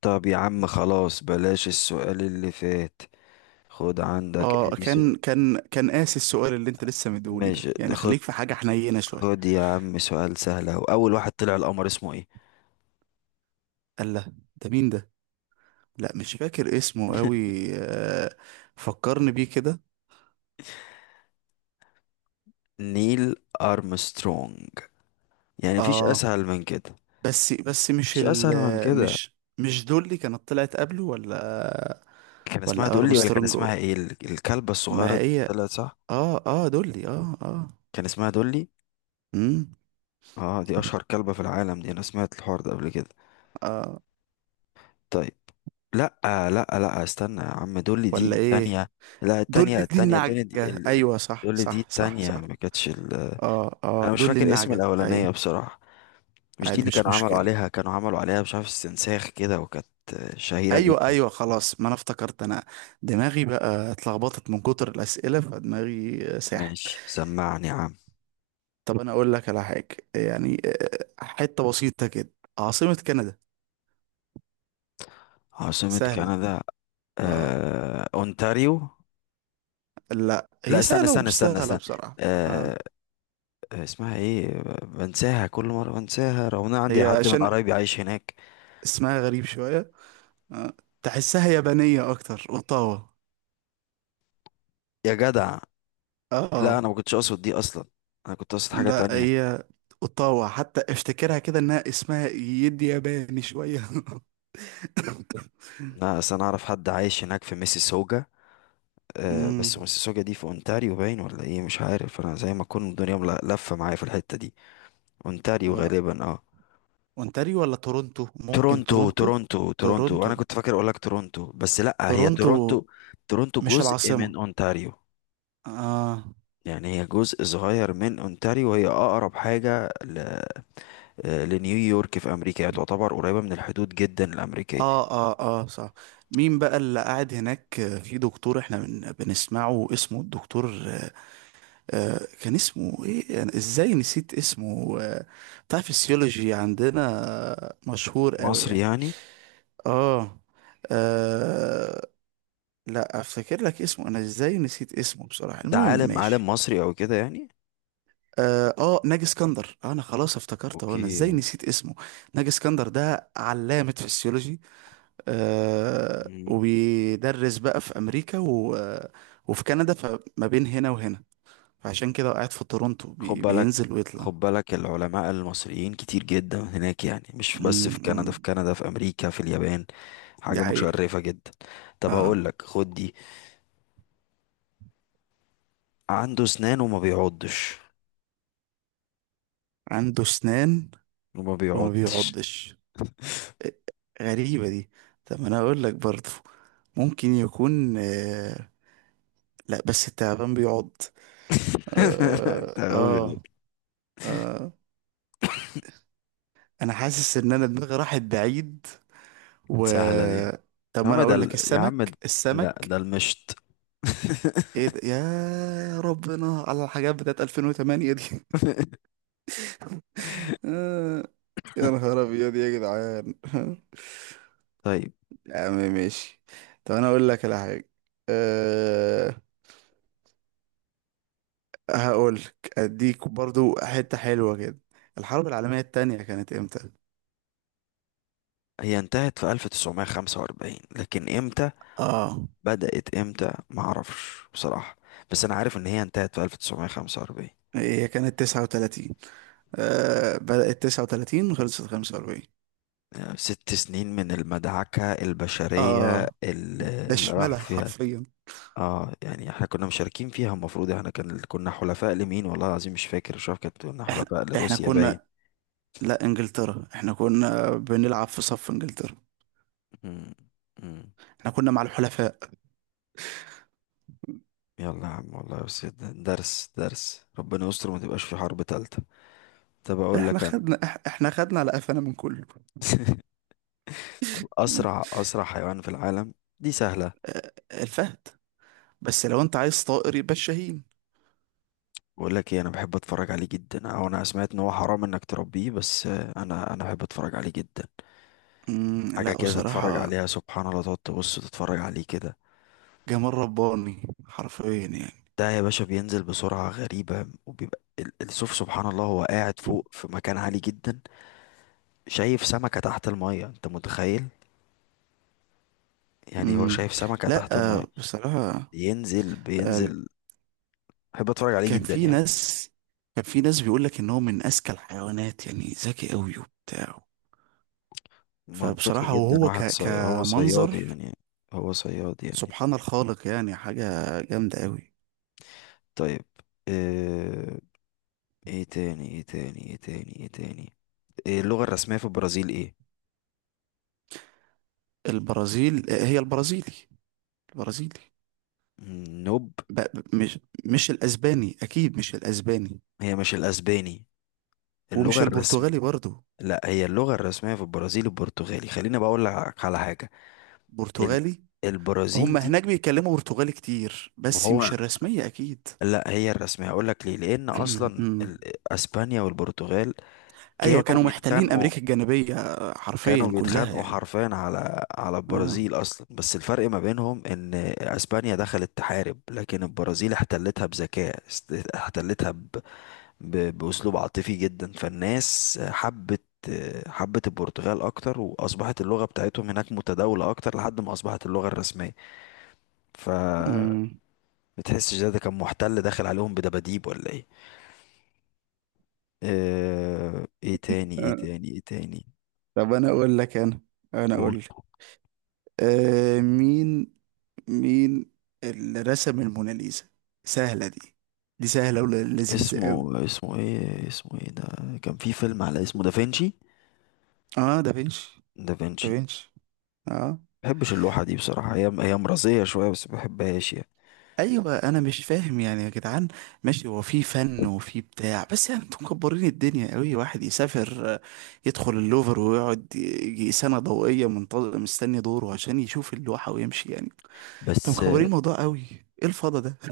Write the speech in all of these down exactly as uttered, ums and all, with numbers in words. طب يا عم خلاص بلاش السؤال اللي فات. خد عندك اه ادي سؤال. كان كان كان قاسي السؤال اللي انت لسه مديهولي ده، ماشي ده يعني خد. خليك في حاجة حنينة شوية. خد يا عم سؤال سهل اهو، اول واحد طلع القمر اسمه ايه؟ قال لا ده مين ده؟ لا، مش فاكر اسمه قوي. آه، فكرني بيه كده. نيل ارمسترونج. يعني مفيش اه، اسهل من كده. بس بس مش مفيش اسهل من ال كده. مش مش دول اللي كانت طلعت قبله، ولا؟ كان اسمها ولا دولي ولا كان ارمسترونج؟ اسمها ايه ال- الكلبة الصغيرة ما دي اللي هي. طلعت صح؟ اه اه، دولي، اه اه. كان اسمها دولي. امم اه دي اشهر كلبة في العالم، دي انا سمعت الحوار ده قبل كده. اه، طيب. لا لا. لا استنى يا عم، دول دي ولا ايه؟ التانية. لا التانية دولي دي التانية دول دي النعجة. ال... ال- ايوه صح دول دي صح صح التانية صح. ما كانتش ال... اه اه انا مش دولي فاكر اسم النعجة، ايوه. الاولانية بصراحة. مش دي عادي اللي مش كانوا عملوا مشكلة. عليها كانوا عملوا عليها مش عارف استنساخ كده، وكانت شهيرة ايوه جدا. ايوه خلاص، ما انا افتكرت انا. دماغي بقى اتلخبطت من كتر الاسئله، فدماغي ساحت. ماشي سمعني يا عم. طب انا اقول لك على حاجه يعني. آه، حته بسيطه كده. عاصمه كندا؟ عاصمة سهله. كندا؟ اه آه... اونتاريو. لا، لا هي استنى سهله استنى ومش استنى سهله استنى. بصراحه، اه. آه... اسمها ايه؟ بنساها كل مرة بنساها، رغم ان أنا عندي هي حد من عشان قرايبي عايش هناك. اسمها غريب شويه. آه. تحسها يابانيه اكتر، اوتاوا. يا جدع. لا اه انا ما كنتش اقصد دي اصلا. انا كنت اقصد حاجه لا تانية. هي. اوتاوا، حتى افتكرها كده انها اسمها يدي ياباني شويه. لا اصل انا اعرف حد عايش هناك في ميسيسوجا. أه بس امم. ميسيسوجا دي في اونتاريو باين، ولا ايه؟ مش عارف، انا زي ما اكون الدنيا مل- لفه معايا في الحته دي. اونتاريو غالبا اه. اونتاريو ولا تورونتو؟ ممكن تورونتو تورونتو. تورونتو تورونتو، تورونتو انا كنت فاكر اقول لك تورونتو، بس لا هي تورونتو تورونتو. تورونتو مش جزء العاصمة؟ من اونتاريو. آه يعني هي جزء صغير من اونتاريو، وهي اقرب حاجه ل... آه، لنيويورك في امريكا، يعني تعتبر قريبه من الحدود جدا الامريكيه. آه آه آه صح. مين بقى اللي قاعد هناك؟ آه، في دكتور احنا بن... بنسمعه، اسمه الدكتور آه آه، كان اسمه ايه؟ أنا ازاي نسيت اسمه آه بتاع فيسيولوجي عندنا. آه، مشهور قوي مصر يعني. يعني. آه. آه. لا، افتكر لك اسمه، انا ازاي نسيت اسمه بصراحة. ده المهم عالم عالم ماشي. مصري او كده يعني. اه، آه، ناجي اسكندر، انا خلاص افتكرت، هو انا اوكي. ازاي نسيت اسمه. ناجي اسكندر ده علامة فسيولوجي. آه مم. وبيدرس بقى في امريكا و... آه، وفي كندا، فما بين هنا وهنا. فعشان كده قاعد في تورونتو، خد بي... بالك. بينزل ويطلع. خد بالك العلماء المصريين كتير جدا هناك، يعني مش بس في كندا، امم. في كندا في امريكا، في اليابان. دي حاجة حقيقة. متشرفة جدا. طب اه، هقول لك خد دي. عنده اسنان وما بيعضش. عنده اسنان وما وما بيعضش. بيعضش. آه. غريبة دي. طب ما انا اقول لك برضه، ممكن يكون آه لا بس التعبان بيعض. اه تمام يا عم. اه. آه. انا حاسس ان انا دماغي راحت بعيد، و... سهلة دي. طب يا ما عم انا ده اقول لك، ال- يا عم السمك ده- لا السمك. ده المشط. ايه ده يا ربنا، على الحاجات بتاعت ألفين وثمانية دي. آه، يا نهار ابيض يا جدعان. طيب. يا عم ماشي. طب انا اقول لك على حاجه. أه... هقول لك اديك برضو حته حلوه كده. الحرب العالميه التانية كانت امتى؟ هي انتهت في ألف وتسعمائة وخمسة وأربعين، لكن امتى اه، بدأت؟ امتى ما اعرفش بصراحة، بس انا عارف ان هي انتهت في ألف وتسعمية وخمسة وأربعين. هي كانت تسعة وثلاثين. أه... بدأت تسعة وثلاثين وخلصت خمسة وأربعين. يعني ست سنين من المدعكة البشرية اه، اللي ده اللي راح شمالها فيها. حرفيا. اه. يعني احنا كنا مشاركين فيها، المفروض احنا كان كنا حلفاء لمين؟ والله العظيم مش فاكر، مش عارف، كانت كنا احنا حلفاء احنا لروسيا باين. كنا. لا، انجلترا، احنا كنا بنلعب في صف انجلترا. مم. مم. احنا كنا مع الحلفاء. يلا يا عم والله، بس ده- درس درس، ربنا يستر وما تبقاش في حرب تالتة. طب اقول احنا لك انا. خدنا إح- احنا خدنا على قفانا من كله. طب م. اسرع اسرع حيوان في العالم؟ دي سهلة. آه، الفهد. بس لو انت عايز طائر يبقى الشاهين. بقول لك ايه، انا بحب اتفرج عليه جدا، او انا سمعت ان هو حرام انك تربيه، بس آه، انا انا بحب اتفرج عليه جدا. مم، حاجه لا كده تتفرج بصراحة. عليها سبحان الله، تقعد تبص تتفرج عليه كده. جمال رباني حرفيا يعني. ده يا باشا بينزل بسرعه غريبه، وبيبقى ال- السوف سبحان الله، هو قاعد فوق في مكان عالي جدا. شايف سمكه تحت الميه، انت متخيل؟ يعني هو مم. شايف سمكه لا. تحت الميه. آه، بصراحة. ينزل آه. بينزل. بحب اتفرج عليه كان جدا في يعني. ناس. كان في ناس بيقول لك ان هو من اذكى الحيوانات، يعني ذكي قوي وبتاع. منطقي فبصراحة، جدا، وهو واحد ك... صي... هو صياد كمنظر. يعني. هو صياد يعني. سبحان الخالق، يعني حاجة جامدة قوي. طيب. آه، ايه تاني ايه تاني ايه تاني ايه تاني؟ إيه اللغة الرسمية في البرازيل ايه؟ البرازيل هي البرازيلي. البرازيلي. مم، نوب. ب... مش مش الأسباني أكيد، مش الأسباني. هي مش الاسباني. اللغة ومش الرسم البرتغالي برضو. لا هي اللغة الرسمية في البرازيل البرتغالي، خليني بقول لك على حاجة. ال... برتغالي. البرازيل هم دي. هناك بيتكلموا برتغالي كتير، ما بس مش هو. الرسمية أكيد. لا هي الرسمية، هقول لك ليه، لان اصلا أمم. ال... اسبانيا والبرتغال أيوة، كانوا كانوا محتلين بيتخانقوا. أمريكا الجنوبية كانوا حرفيا كلها بيتخانقوا يعني. حرفيا على على آه. البرازيل اصلا، بس الفرق ما بينهم ان اسبانيا دخلت تحارب، لكن البرازيل احتلتها بذكاء، است- احتلتها ب... ب- بأسلوب عاطفي جدا، فالناس حبت. حبت البرتغال أكتر، وأصبحت اللغة بتاعتهم هناك متداولة أكتر لحد ما أصبحت اللغة الرسمية. ف أمم. بتحسش ده؟ ده كان محتل داخل عليهم بدباديب ولا إيه؟ آه، إيه تاني إيه آه. تاني إيه تاني؟ طب أنا أقول لك أنا. أنا قول. أقول لك. آه مين. مين اللي رسم الموناليزا؟ سهلة دي. دي سهلة ولذيذة قوي. اسمه اسمه إيه؟ اسمه إيه ده؟ كان في فيلم على اسمه، دافنشي. اه دافنشي. دافنشي. دافنشي. اه. مبحبش اللوحة دي بصراحة، هي هي مرضية شوية بس مبحبهاش يعني. ايوه، انا مش فاهم يعني يا جدعان. ماشي، هو في فن وفي بتاع، بس يعني انتوا مكبرين الدنيا قوي. واحد يسافر، آه، يدخل اللوفر ويقعد يجي سنة ضوئية منتظر مستني دوره عشان يشوف اللوحة ويمشي يعني. انتوا بس مكبرين الموضوع قوي. ايه الفضا ده؟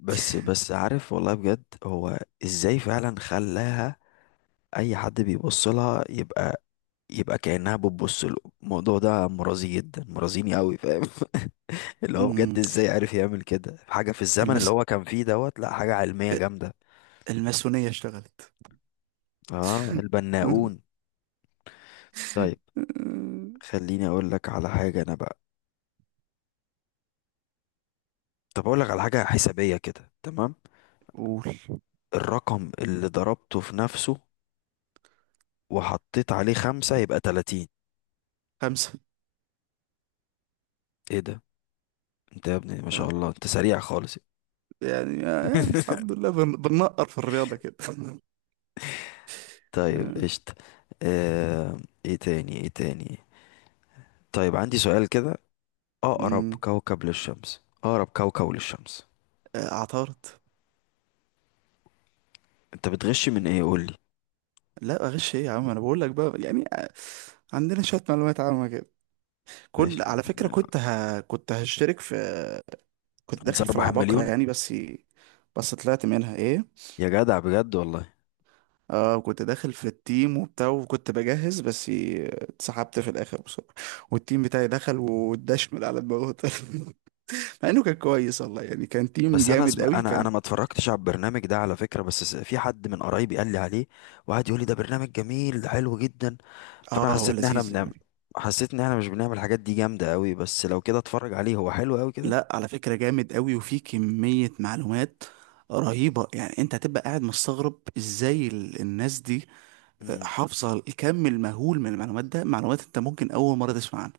بس بس عارف والله بجد، هو ازاي فعلا خلاها؟ اي حد بيبص لها يبقى، يبقى كأنها بتبص له. الموضوع ده مرازي جدا، مرازيني قوي فاهم. اللي هو بجد، مم، ازاي عارف يعمل كده حاجة في الزمن اللي المس هو كان فيه دوت، لا حاجة علمية جامدة. الماسونية اشتغلت. اه البناؤون. طيب. خليني اقول لك على حاجة انا بقى. طب اقول لك على حاجة حسابية كده تمام. قول. الرقم اللي ضربته في نفسه وحطيت عليه خمسة يبقى ثلاثين. خمسة. ايه ده؟ انت يا ابني ما شاء الله انت سريع خالص. يعني, يعني الحمد لله، بن... بننقر في الرياضة كده. طيب آه. قشطة. آه، ايه تاني ايه تاني؟ طيب عندي سؤال كده. اقرب أمم. كوكب للشمس، اقرب كوكب للشمس. آه، اعترض. انت بتغش من ايه قول لي؟ لا، اغش ايه يا عم، انا بقول لك بقى يعني. آه، عندنا شوية معلومات عامة كده. كنت ماشي يا عم على فكرة، والله انا. كنت ه... كنت هشترك في. كنت داخل انسان في أربعة العباقرة مليون. يعني، بس. بس طلعت منها ايه. يا جدع بجد والله. اه، كنت داخل في التيم وبتاع وكنت بجهز، بس اتسحبت في الاخر بصراحة. والتيم بتاعي دخل واتدشمل على دماغه. مع انه كان كويس والله يعني، كان تيم بس انا جامد اسم... قوي انا كان. انا ما اتفرجتش على البرنامج ده على فكرة، بس س- في حد من قرايبي قال لي عليه، وقعد يقول لي ده برنامج جميل، ده حلو جدا. فانا اه هو حسيت ان احنا لذيذ. بنعمل، حسيت ان احنا مش بنعمل الحاجات دي جامدة قوي، بس لو كده اتفرج عليه هو حلو قوي كده. لا على فكرة جامد قوي، وفي كمية معلومات رهيبة يعني. انت هتبقى قاعد مستغرب ازاي ال- الناس دي آه، مم. حافظة الكم المهول من المعلومات. ده معلومات انت ممكن اول مرة تسمع عنها.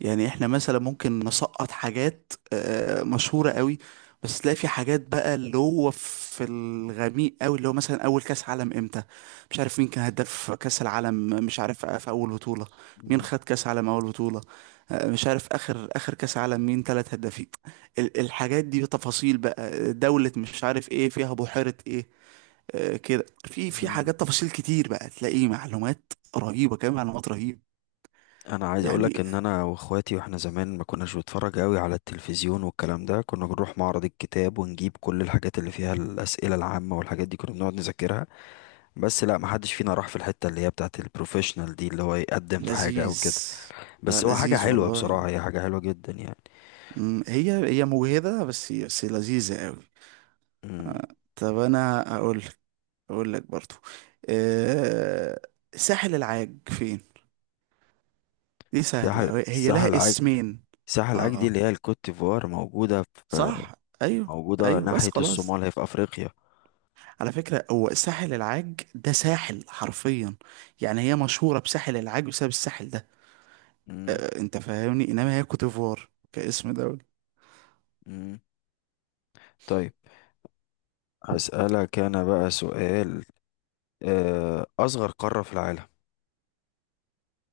يعني احنا مثلا ممكن نسقط حاجات آه، مشهورة قوي، بس تلاقي في حاجات بقى اللي هو في الغميق قوي، اللي هو مثلا اول كاس عالم امتى، مش عارف مين كان هداف كاس العالم، مش عارف في اول بطولة مين مم. خد كاس عالم اول بطولة. آه، مش عارف اخر اخر كاس عالم مين ثلاث هدافين. ال- الحاجات دي تفاصيل بقى، دولة مش عارف ايه فيها، بحيرة ايه. آه، كده، في في مم. حاجات تفاصيل كتير بقى، تلاقي معلومات رهيبة، كمان معلومات رهيبة انا عايز اقولك يعني. ان انا واخواتي واحنا زمان ما كناش بنتفرج قوي على التلفزيون والكلام ده، كنا بنروح معرض الكتاب ونجيب كل الحاجات اللي فيها الاسئله العامه والحاجات دي، كنا بنقعد نذاكرها. بس لا، ما حدش فينا راح في الحته اللي هي بتاعه البروفيشنال دي، اللي هو يقدم في حاجه او لذيذ. كده. لا بس هو حاجه لذيذ حلوه والله. بصراحه، هي حاجه حلوه جدا يعني. مم، هي هي مجهدة، بس بس لذيذة قوي. امم. آه. طب انا اقول لك. اقول لك برضو. أه ساحل العاج فين؟ دي ساحل سهلة، هي ساحل لها عاج. اسمين. ساحل عاج دي اه، اللي هي الكوت ديفوار، موجوده في، صح. ايوه موجوده ايوه. بس ناحيه خلاص، الصومال، هي في افريقيا. على فكرة هو ساحل العاج ده ساحل حرفيا. يعني هي مشهورة بساحل العاج بسبب الساحل ده. امم. أه، انت فاهمني، انما هي كوت ديفوار كاسم دولة. امم. طيب. هسألك أنا بقى سؤال. آه، اصغر قارة في العالم؟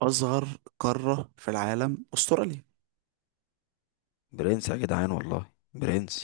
أصغر قارة في العالم أستراليا. برنس يا جدعان والله برنس.